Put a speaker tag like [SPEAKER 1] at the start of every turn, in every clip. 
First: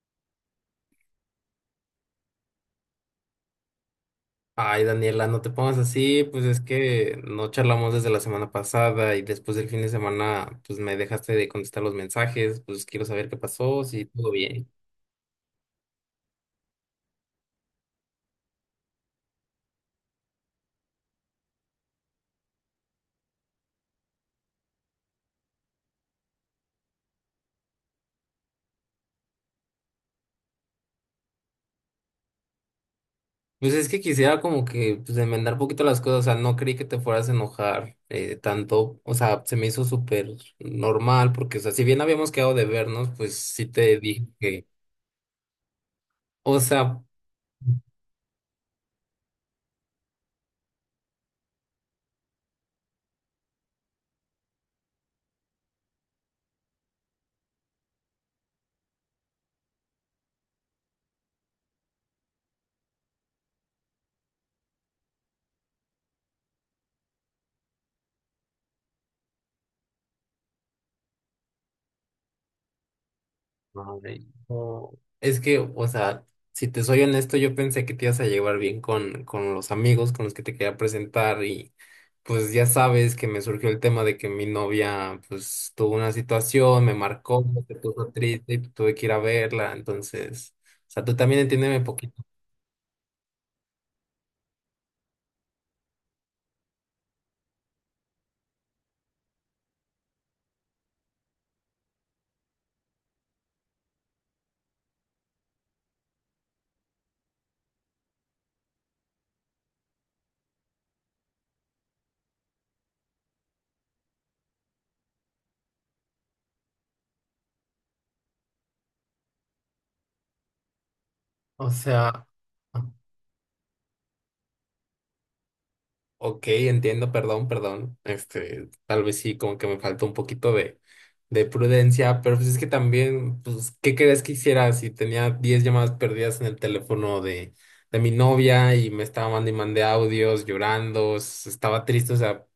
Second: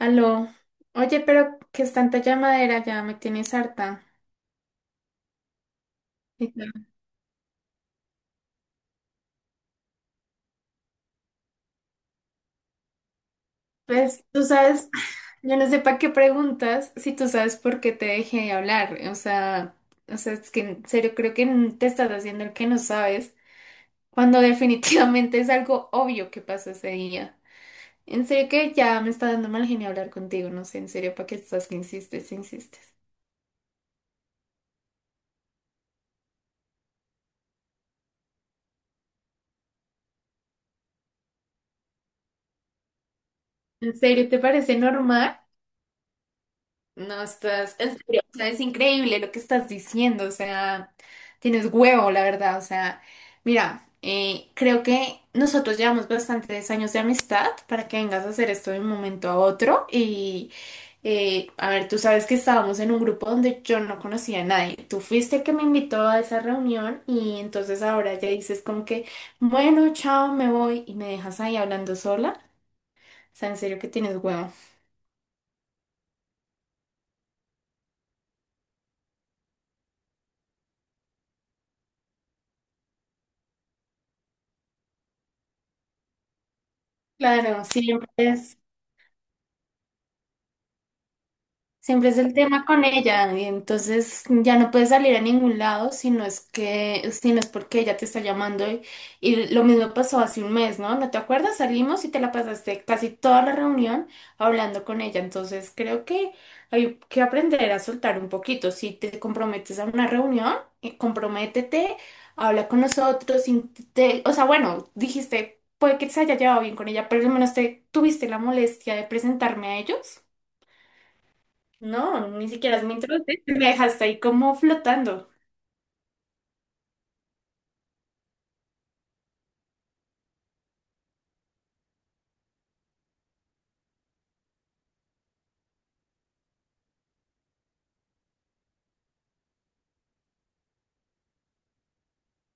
[SPEAKER 1] Aló, oye, pero que es tanta llamadera, ya me tienes harta.
[SPEAKER 2] Ay, Daniela, no te pongas así, pues
[SPEAKER 1] ¿Y
[SPEAKER 2] es
[SPEAKER 1] tú?
[SPEAKER 2] que no charlamos desde la semana pasada y después del fin de semana, pues me dejaste de contestar los mensajes, pues quiero saber qué pasó, si
[SPEAKER 1] Pues
[SPEAKER 2] todo
[SPEAKER 1] tú
[SPEAKER 2] bien.
[SPEAKER 1] sabes, yo no sé para qué preguntas si tú sabes por qué te dejé de hablar. O sea, es que en serio creo que te estás haciendo el que no sabes, cuando definitivamente es algo obvio que pasó ese día. En serio que ya me está dando mal genio hablar contigo, no sé, en serio, ¿para qué estás que insistes, insistes?
[SPEAKER 2] Pues es que quisiera como que pues enmendar un poquito las cosas, o sea, no creí que te fueras a enojar tanto, o sea, se me hizo súper normal porque, o sea, si bien habíamos quedado de vernos, pues sí
[SPEAKER 1] ¿En
[SPEAKER 2] te dije
[SPEAKER 1] serio te
[SPEAKER 2] que,
[SPEAKER 1] parece normal?
[SPEAKER 2] o sea...
[SPEAKER 1] No, estás, en serio, o sea, es increíble lo que estás diciendo, o sea, tienes huevo, la verdad, o sea, mira, creo que nosotros llevamos bastantes años de amistad para que vengas a hacer esto de un momento a otro y, a ver, tú sabes que estábamos en un grupo donde yo no conocía a nadie, tú fuiste el que me invitó a esa reunión y entonces ahora ya dices como que, bueno, chao, me voy y me dejas ahí hablando sola, o sea, en serio que tienes
[SPEAKER 2] Ay,
[SPEAKER 1] huevo.
[SPEAKER 2] no. Es que, o sea, si te soy honesto, yo pensé que te ibas a llevar bien con los amigos con los que te quería presentar y pues ya sabes que me surgió el tema de que mi novia pues tuvo una situación, me marcó,
[SPEAKER 1] Claro,
[SPEAKER 2] se
[SPEAKER 1] siempre
[SPEAKER 2] puso triste y
[SPEAKER 1] es.
[SPEAKER 2] tuve que ir a verla, entonces, o sea, tú también entiéndeme
[SPEAKER 1] Siempre es
[SPEAKER 2] poquito.
[SPEAKER 1] el tema con ella, y entonces ya no puedes salir a ningún lado si no es que, si no es porque ella te está llamando y lo mismo pasó hace un mes, ¿no? ¿No te acuerdas? Salimos y te la pasaste casi toda la reunión hablando con ella, entonces creo que hay que aprender a soltar un poquito. Si te comprometes a una reunión, comprométete, habla con nosotros, o sea, bueno, dijiste, puede que se haya llevado bien con ella, pero al menos te tuviste la molestia de presentarme a ellos.
[SPEAKER 2] O sea,
[SPEAKER 1] No, ni siquiera es mi introducción. Me dejaste ahí como flotando.
[SPEAKER 2] ok, entiendo, perdón, perdón. Este, tal vez sí, como que me faltó un poquito de prudencia, pero pues es que también, pues, ¿qué crees que hiciera si tenía 10 llamadas perdidas en el teléfono de mi novia y me estaba mandando y mandé audios llorando, estaba triste,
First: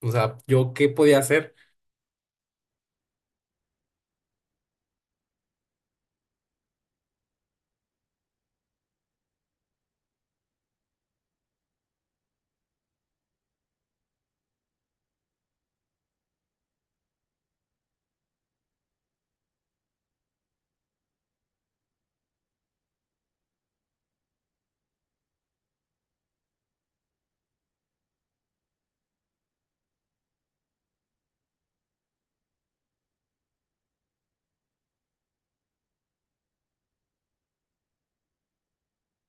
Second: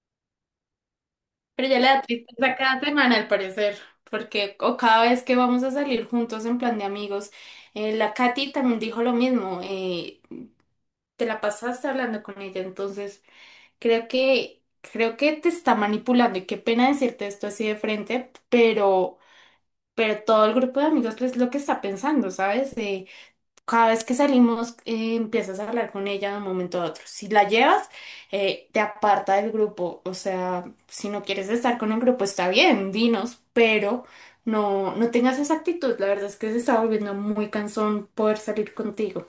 [SPEAKER 2] o sea, ¿yo qué podía hacer?
[SPEAKER 1] Pero ya le da tristeza cada semana, al parecer. Porque, o cada vez que vamos a salir juntos en plan de amigos, la Katy también dijo lo mismo. Te la pasaste hablando con ella, entonces creo que te está manipulando. Y qué pena decirte esto así de frente, pero todo el grupo de amigos es lo que está pensando, ¿sabes? Cada vez que salimos, empiezas a hablar con ella de un momento a otro. Si la llevas, te aparta del grupo. O sea, si no quieres estar con el grupo, está bien, dinos, pero no tengas esa actitud. La verdad es que se está volviendo muy cansón poder salir contigo.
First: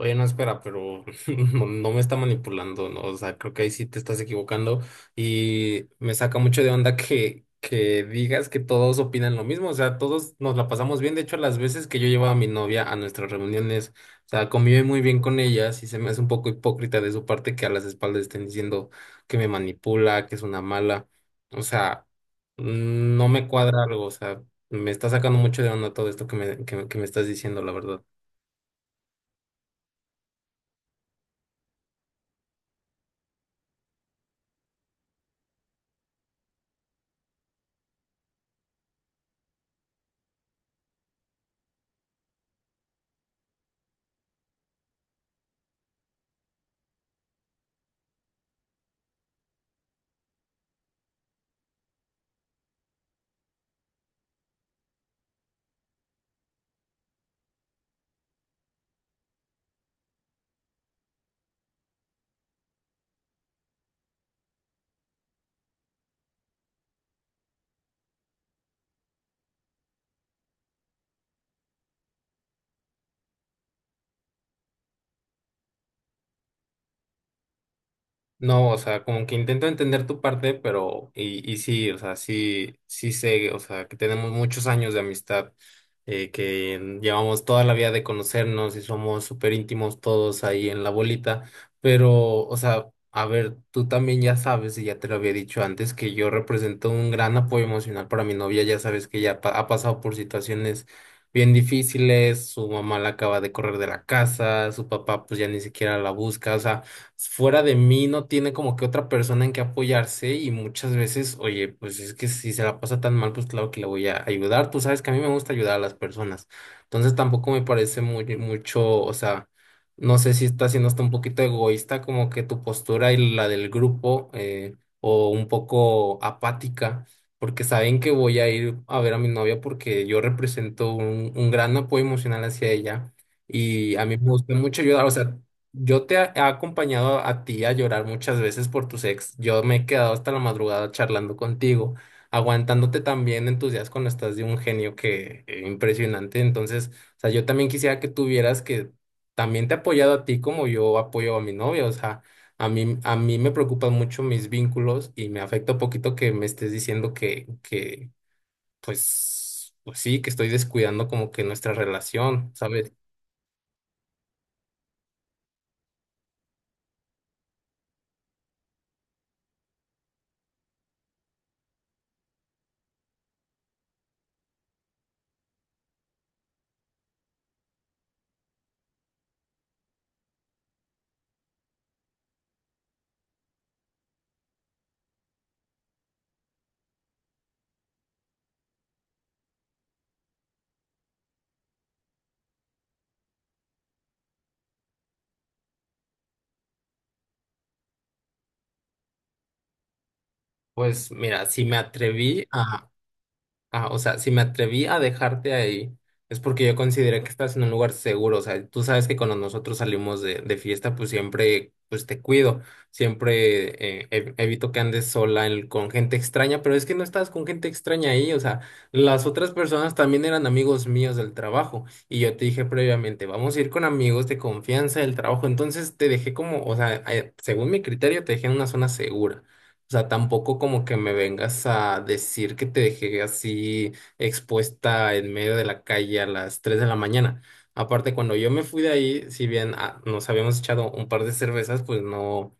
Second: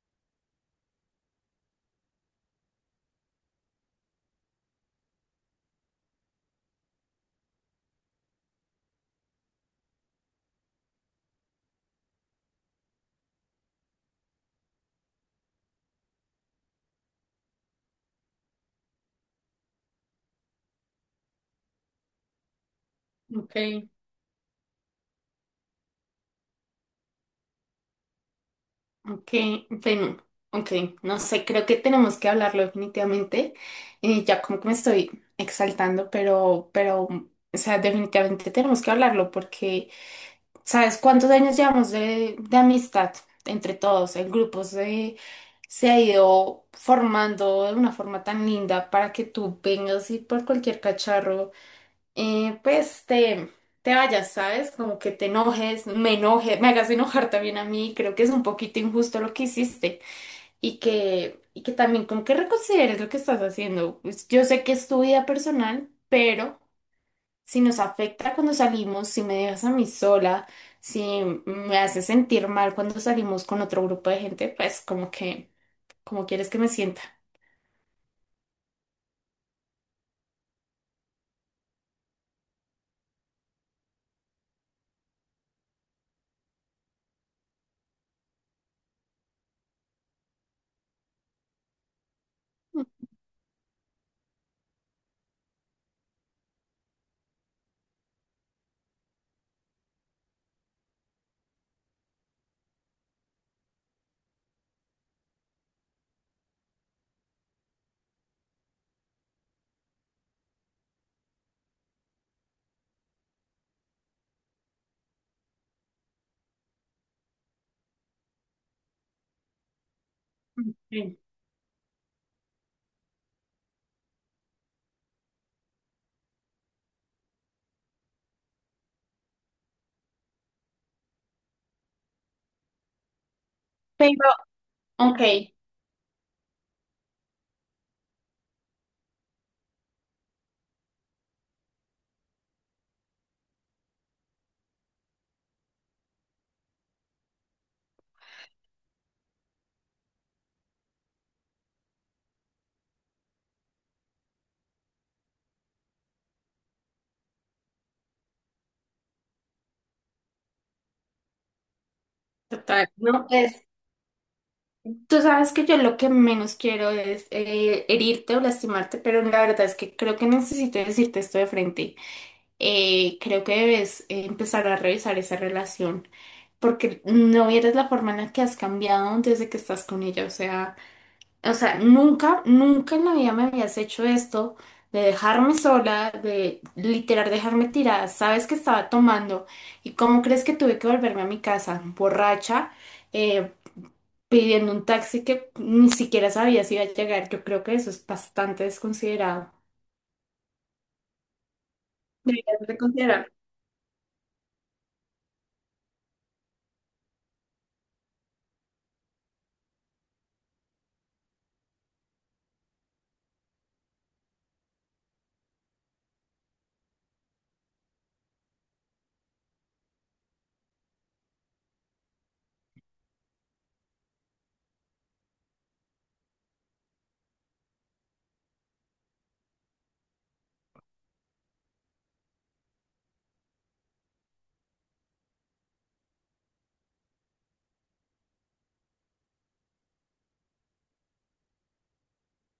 [SPEAKER 2] Oye, no, espera, pero no, no me está manipulando, ¿no? O sea, creo que ahí sí te estás equivocando y me saca mucho de onda que digas que todos opinan lo mismo, o sea, todos nos la pasamos bien, de hecho, las veces que yo llevaba a mi novia a nuestras reuniones, o sea, convive muy bien con ellas y se me hace un poco hipócrita de su parte que a las espaldas estén diciendo que me manipula, que es una mala, o sea, no me cuadra
[SPEAKER 1] Ok.
[SPEAKER 2] algo, o sea, me está sacando mucho de onda todo esto que me, que, me estás diciendo, la verdad.
[SPEAKER 1] Ok, bueno, ok, no sé, creo que tenemos que hablarlo definitivamente. Ya como que me estoy exaltando, pero, o sea, definitivamente tenemos que hablarlo porque ¿sabes cuántos años llevamos de amistad entre todos? Se ha ido formando de una forma tan linda para que tú vengas y por cualquier cacharro, pues te vayas, ¿sabes? Como que te enojes, me enoje, me hagas enojar también a mí. Creo que es un poquito injusto lo que hiciste y que también como que reconsideres lo que estás haciendo. Pues, yo sé que es tu vida personal, pero si nos afecta cuando salimos, si me dejas a mí sola, si me hace sentir mal cuando salimos con otro grupo de gente, pues como que, como quieres que me sienta.
[SPEAKER 2] No, o sea, como que intento entender tu parte, pero, y sí, o sea, sí, sí sé, o sea, que tenemos muchos años de amistad, que llevamos toda la vida de conocernos y somos súper íntimos todos ahí en la bolita, pero, o sea, a ver, tú también ya sabes, y ya te lo había dicho antes, que yo represento un gran apoyo emocional para mi novia, ya sabes que ella ha pasado por situaciones bien difíciles, su mamá la acaba de correr de la casa, su papá pues ya ni siquiera la busca, o sea, fuera de mí no tiene como que otra persona en que apoyarse y muchas veces, oye, pues es que si se la pasa tan mal, pues claro que le voy a ayudar. Tú sabes que a mí me gusta ayudar a las personas. Entonces tampoco me parece muy, mucho, o sea, no sé si está siendo hasta un
[SPEAKER 1] Ok.
[SPEAKER 2] poquito egoísta como que tu postura y la del grupo o un poco apática. Porque saben que voy a ir a ver a mi novia porque yo represento un gran apoyo emocional hacia ella. Y a mí me
[SPEAKER 1] Pero,
[SPEAKER 2] gusta mucho ayudar, o
[SPEAKER 1] ok,
[SPEAKER 2] sea, yo te he acompañado a ti a llorar muchas veces por tus ex. Yo me he quedado hasta la madrugada charlando contigo, aguantándote también en tus días cuando estás de un genio que impresionante. Entonces, o sea, yo también quisiera que tuvieras que también te he apoyado a ti como yo apoyo a mi novia. O sea, a mí me preocupan mucho mis vínculos y me afecta un poquito que me estés diciendo que, pues, pues sí, que estoy descuidando como que nuestra relación,
[SPEAKER 1] total,
[SPEAKER 2] ¿sabes?
[SPEAKER 1] no, pues tú sabes que yo lo que menos quiero es herirte o lastimarte, pero la verdad es que creo que necesito decirte esto de frente. Creo que debes empezar a revisar esa relación, porque no vieres la forma en la que has cambiado desde que estás con ella, o sea... O sea, nunca, nunca en la vida me habías hecho esto de dejarme sola, de literal dejarme tirada. Sabes que estaba tomando y cómo crees que tuve que volverme a mi casa, borracha, eh, pidiendo un taxi que ni siquiera sabía si iba a llegar. Yo creo que eso es bastante desconsiderado.
[SPEAKER 2] Pues mira, si me atreví
[SPEAKER 1] Deberías de
[SPEAKER 2] a
[SPEAKER 1] considerar.
[SPEAKER 2] ah, o sea, si me atreví a dejarte ahí, es porque yo consideré que estás en un lugar seguro. O sea, tú sabes que cuando nosotros salimos de fiesta, pues siempre, pues te cuido. Siempre evito que andes sola con gente extraña, pero es que no estabas con gente extraña ahí. O sea, las otras personas también eran amigos míos del trabajo. Y yo te dije previamente, vamos a ir con amigos de confianza del trabajo. Entonces te dejé como, o sea, según mi criterio, te dejé en una zona segura. O sea, tampoco como que me vengas a decir que te dejé así expuesta en medio de la calle a las 3 de la mañana. Aparte, cuando yo me fui de ahí, si bien ah, nos habíamos echado un par de cervezas, pues no,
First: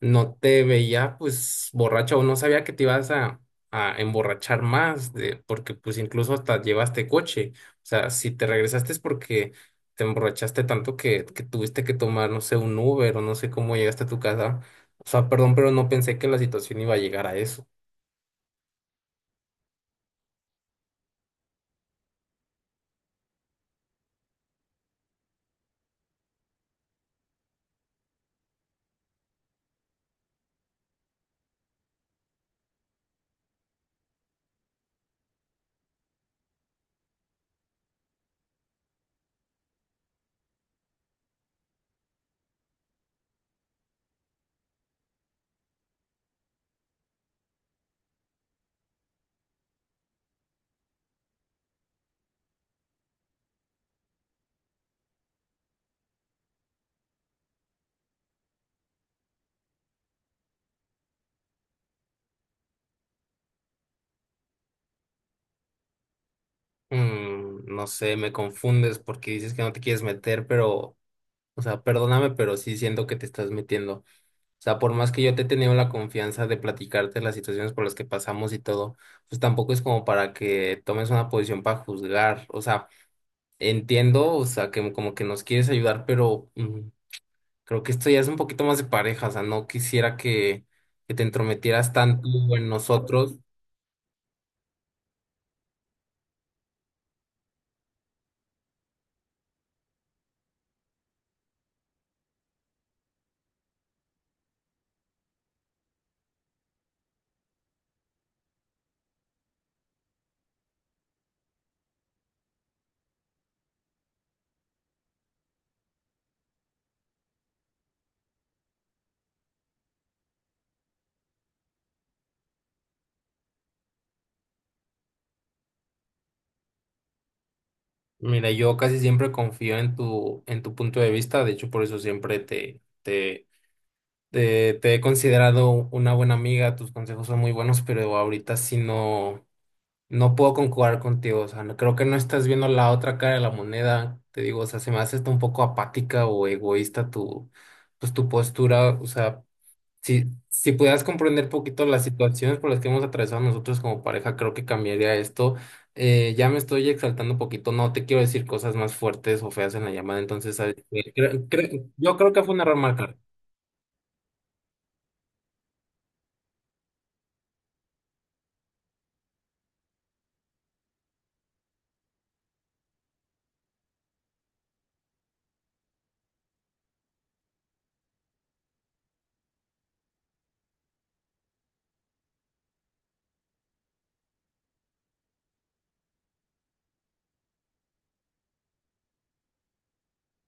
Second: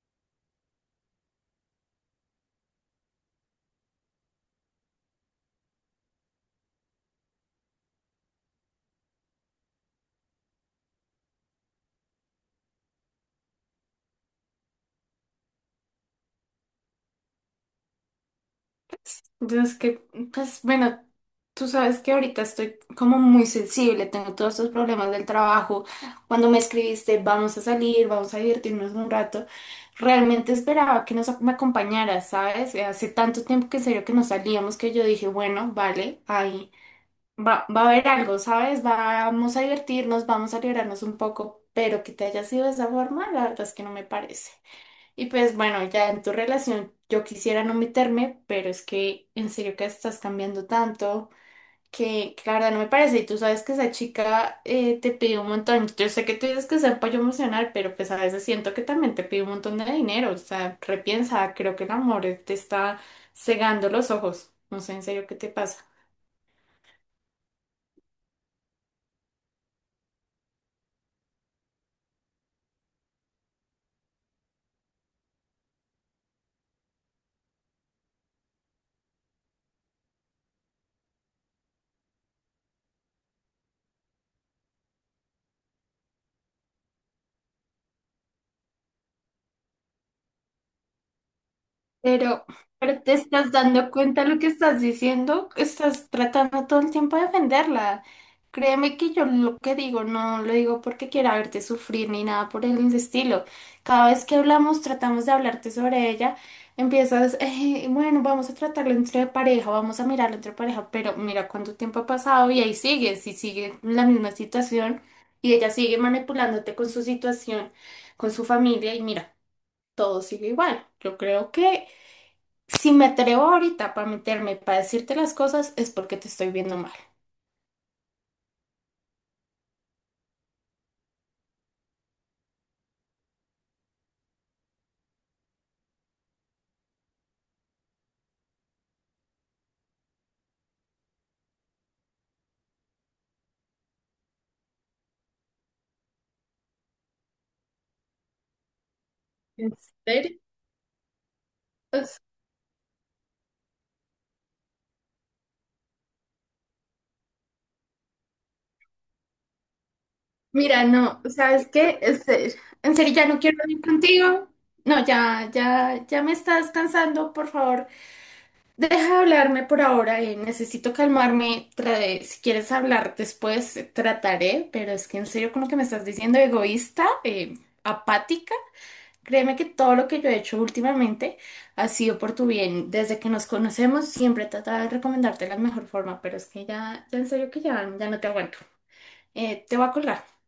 [SPEAKER 2] no te veía pues borracha o no sabía que te ibas a emborrachar más, porque pues incluso hasta llevaste coche. O sea, si te regresaste es porque te emborrachaste tanto que tuviste que tomar, no sé, un Uber o no sé cómo llegaste a tu casa. O sea, perdón, pero no pensé que la situación iba a llegar a eso.
[SPEAKER 1] Entonces que, pues bueno, tú sabes que ahorita estoy como muy sensible, tengo todos estos problemas del trabajo. Cuando me escribiste, vamos a salir, vamos a divertirnos un rato, realmente esperaba que me acompañaras, ¿sabes? Hace tanto tiempo que en serio que no salíamos que yo dije, bueno, vale, ahí va, va a haber algo, ¿sabes? Vamos a divertirnos, vamos a liberarnos un poco, pero que te haya sido de esa forma, la verdad es que no me parece. Y pues bueno, ya en tu relación yo quisiera no meterme, pero es que en serio que estás cambiando tanto que la verdad no me parece. Y tú sabes que esa chica te pide un montón. Yo sé que tú dices que es apoyo emocional, pero pues a veces siento que también te pide un montón de dinero. O sea, repiensa, creo que el amor te está cegando los ojos. No sé en serio qué te pasa.
[SPEAKER 2] No sé, me confundes porque dices que no te quieres meter, pero, o sea, perdóname, pero sí siento que te estás metiendo. O sea, por más que yo te he tenido la confianza de platicarte las situaciones por las que pasamos y todo, pues tampoco es como para que tomes una posición para juzgar. O sea, entiendo, o sea, que como que nos quieres ayudar, pero creo que esto ya es un poquito más de pareja. O sea, no quisiera que te entrometieras tanto
[SPEAKER 1] Pero,
[SPEAKER 2] en
[SPEAKER 1] pero te
[SPEAKER 2] nosotros.
[SPEAKER 1] estás dando cuenta de lo que estás diciendo, estás tratando todo el tiempo de defenderla. Créeme que yo lo que digo no lo digo porque quiera verte sufrir ni nada por el estilo. Cada vez que hablamos, tratamos de hablarte sobre ella, empiezas, bueno, vamos a tratarlo entre pareja, vamos a mirarlo entre pareja, pero mira cuánto tiempo ha pasado y ahí sigues y sigue la misma situación y ella sigue manipulándote con su situación, con su familia y mira todo sigue igual. Yo creo que si me atrevo ahorita para meterme, para decirte las cosas, es porque te estoy viendo mal.
[SPEAKER 2] Mira, yo casi siempre confío en tu punto de vista, de hecho por eso siempre te, te, te he considerado una buena amiga, tus consejos son muy buenos, pero ahorita sí no, no puedo concordar contigo, o sea, no, creo que no estás viendo la otra cara de la moneda, te digo, o sea, se me hace hasta un poco apática o egoísta tu, pues, tu postura, o sea,
[SPEAKER 1] ¿En
[SPEAKER 2] si,
[SPEAKER 1] serio?
[SPEAKER 2] si pudieras comprender un poquito las situaciones por las que hemos atravesado nosotros como pareja, creo que cambiaría esto. Ya me estoy exaltando un poquito, no te quiero decir cosas más fuertes o feas en la llamada, entonces, ¿sabes
[SPEAKER 1] Mira,
[SPEAKER 2] qué?
[SPEAKER 1] no, ¿sabes qué?
[SPEAKER 2] Yo creo que fue
[SPEAKER 1] Este,
[SPEAKER 2] un error
[SPEAKER 1] en serio, ya
[SPEAKER 2] marcar.
[SPEAKER 1] no quiero ir contigo. No, ya, ya, ya me estás cansando, por favor. Deja de hablarme por ahora, necesito calmarme. Si quieres hablar después, trataré, pero es que en serio, con lo que me estás diciendo, egoísta, apática. Créeme que todo lo que yo he hecho últimamente ha sido por tu bien. Desde que nos conocemos siempre he tratado de recomendarte la mejor forma, pero es que ya, ya en serio que ya, ya no te aguanto. Te voy a colgar.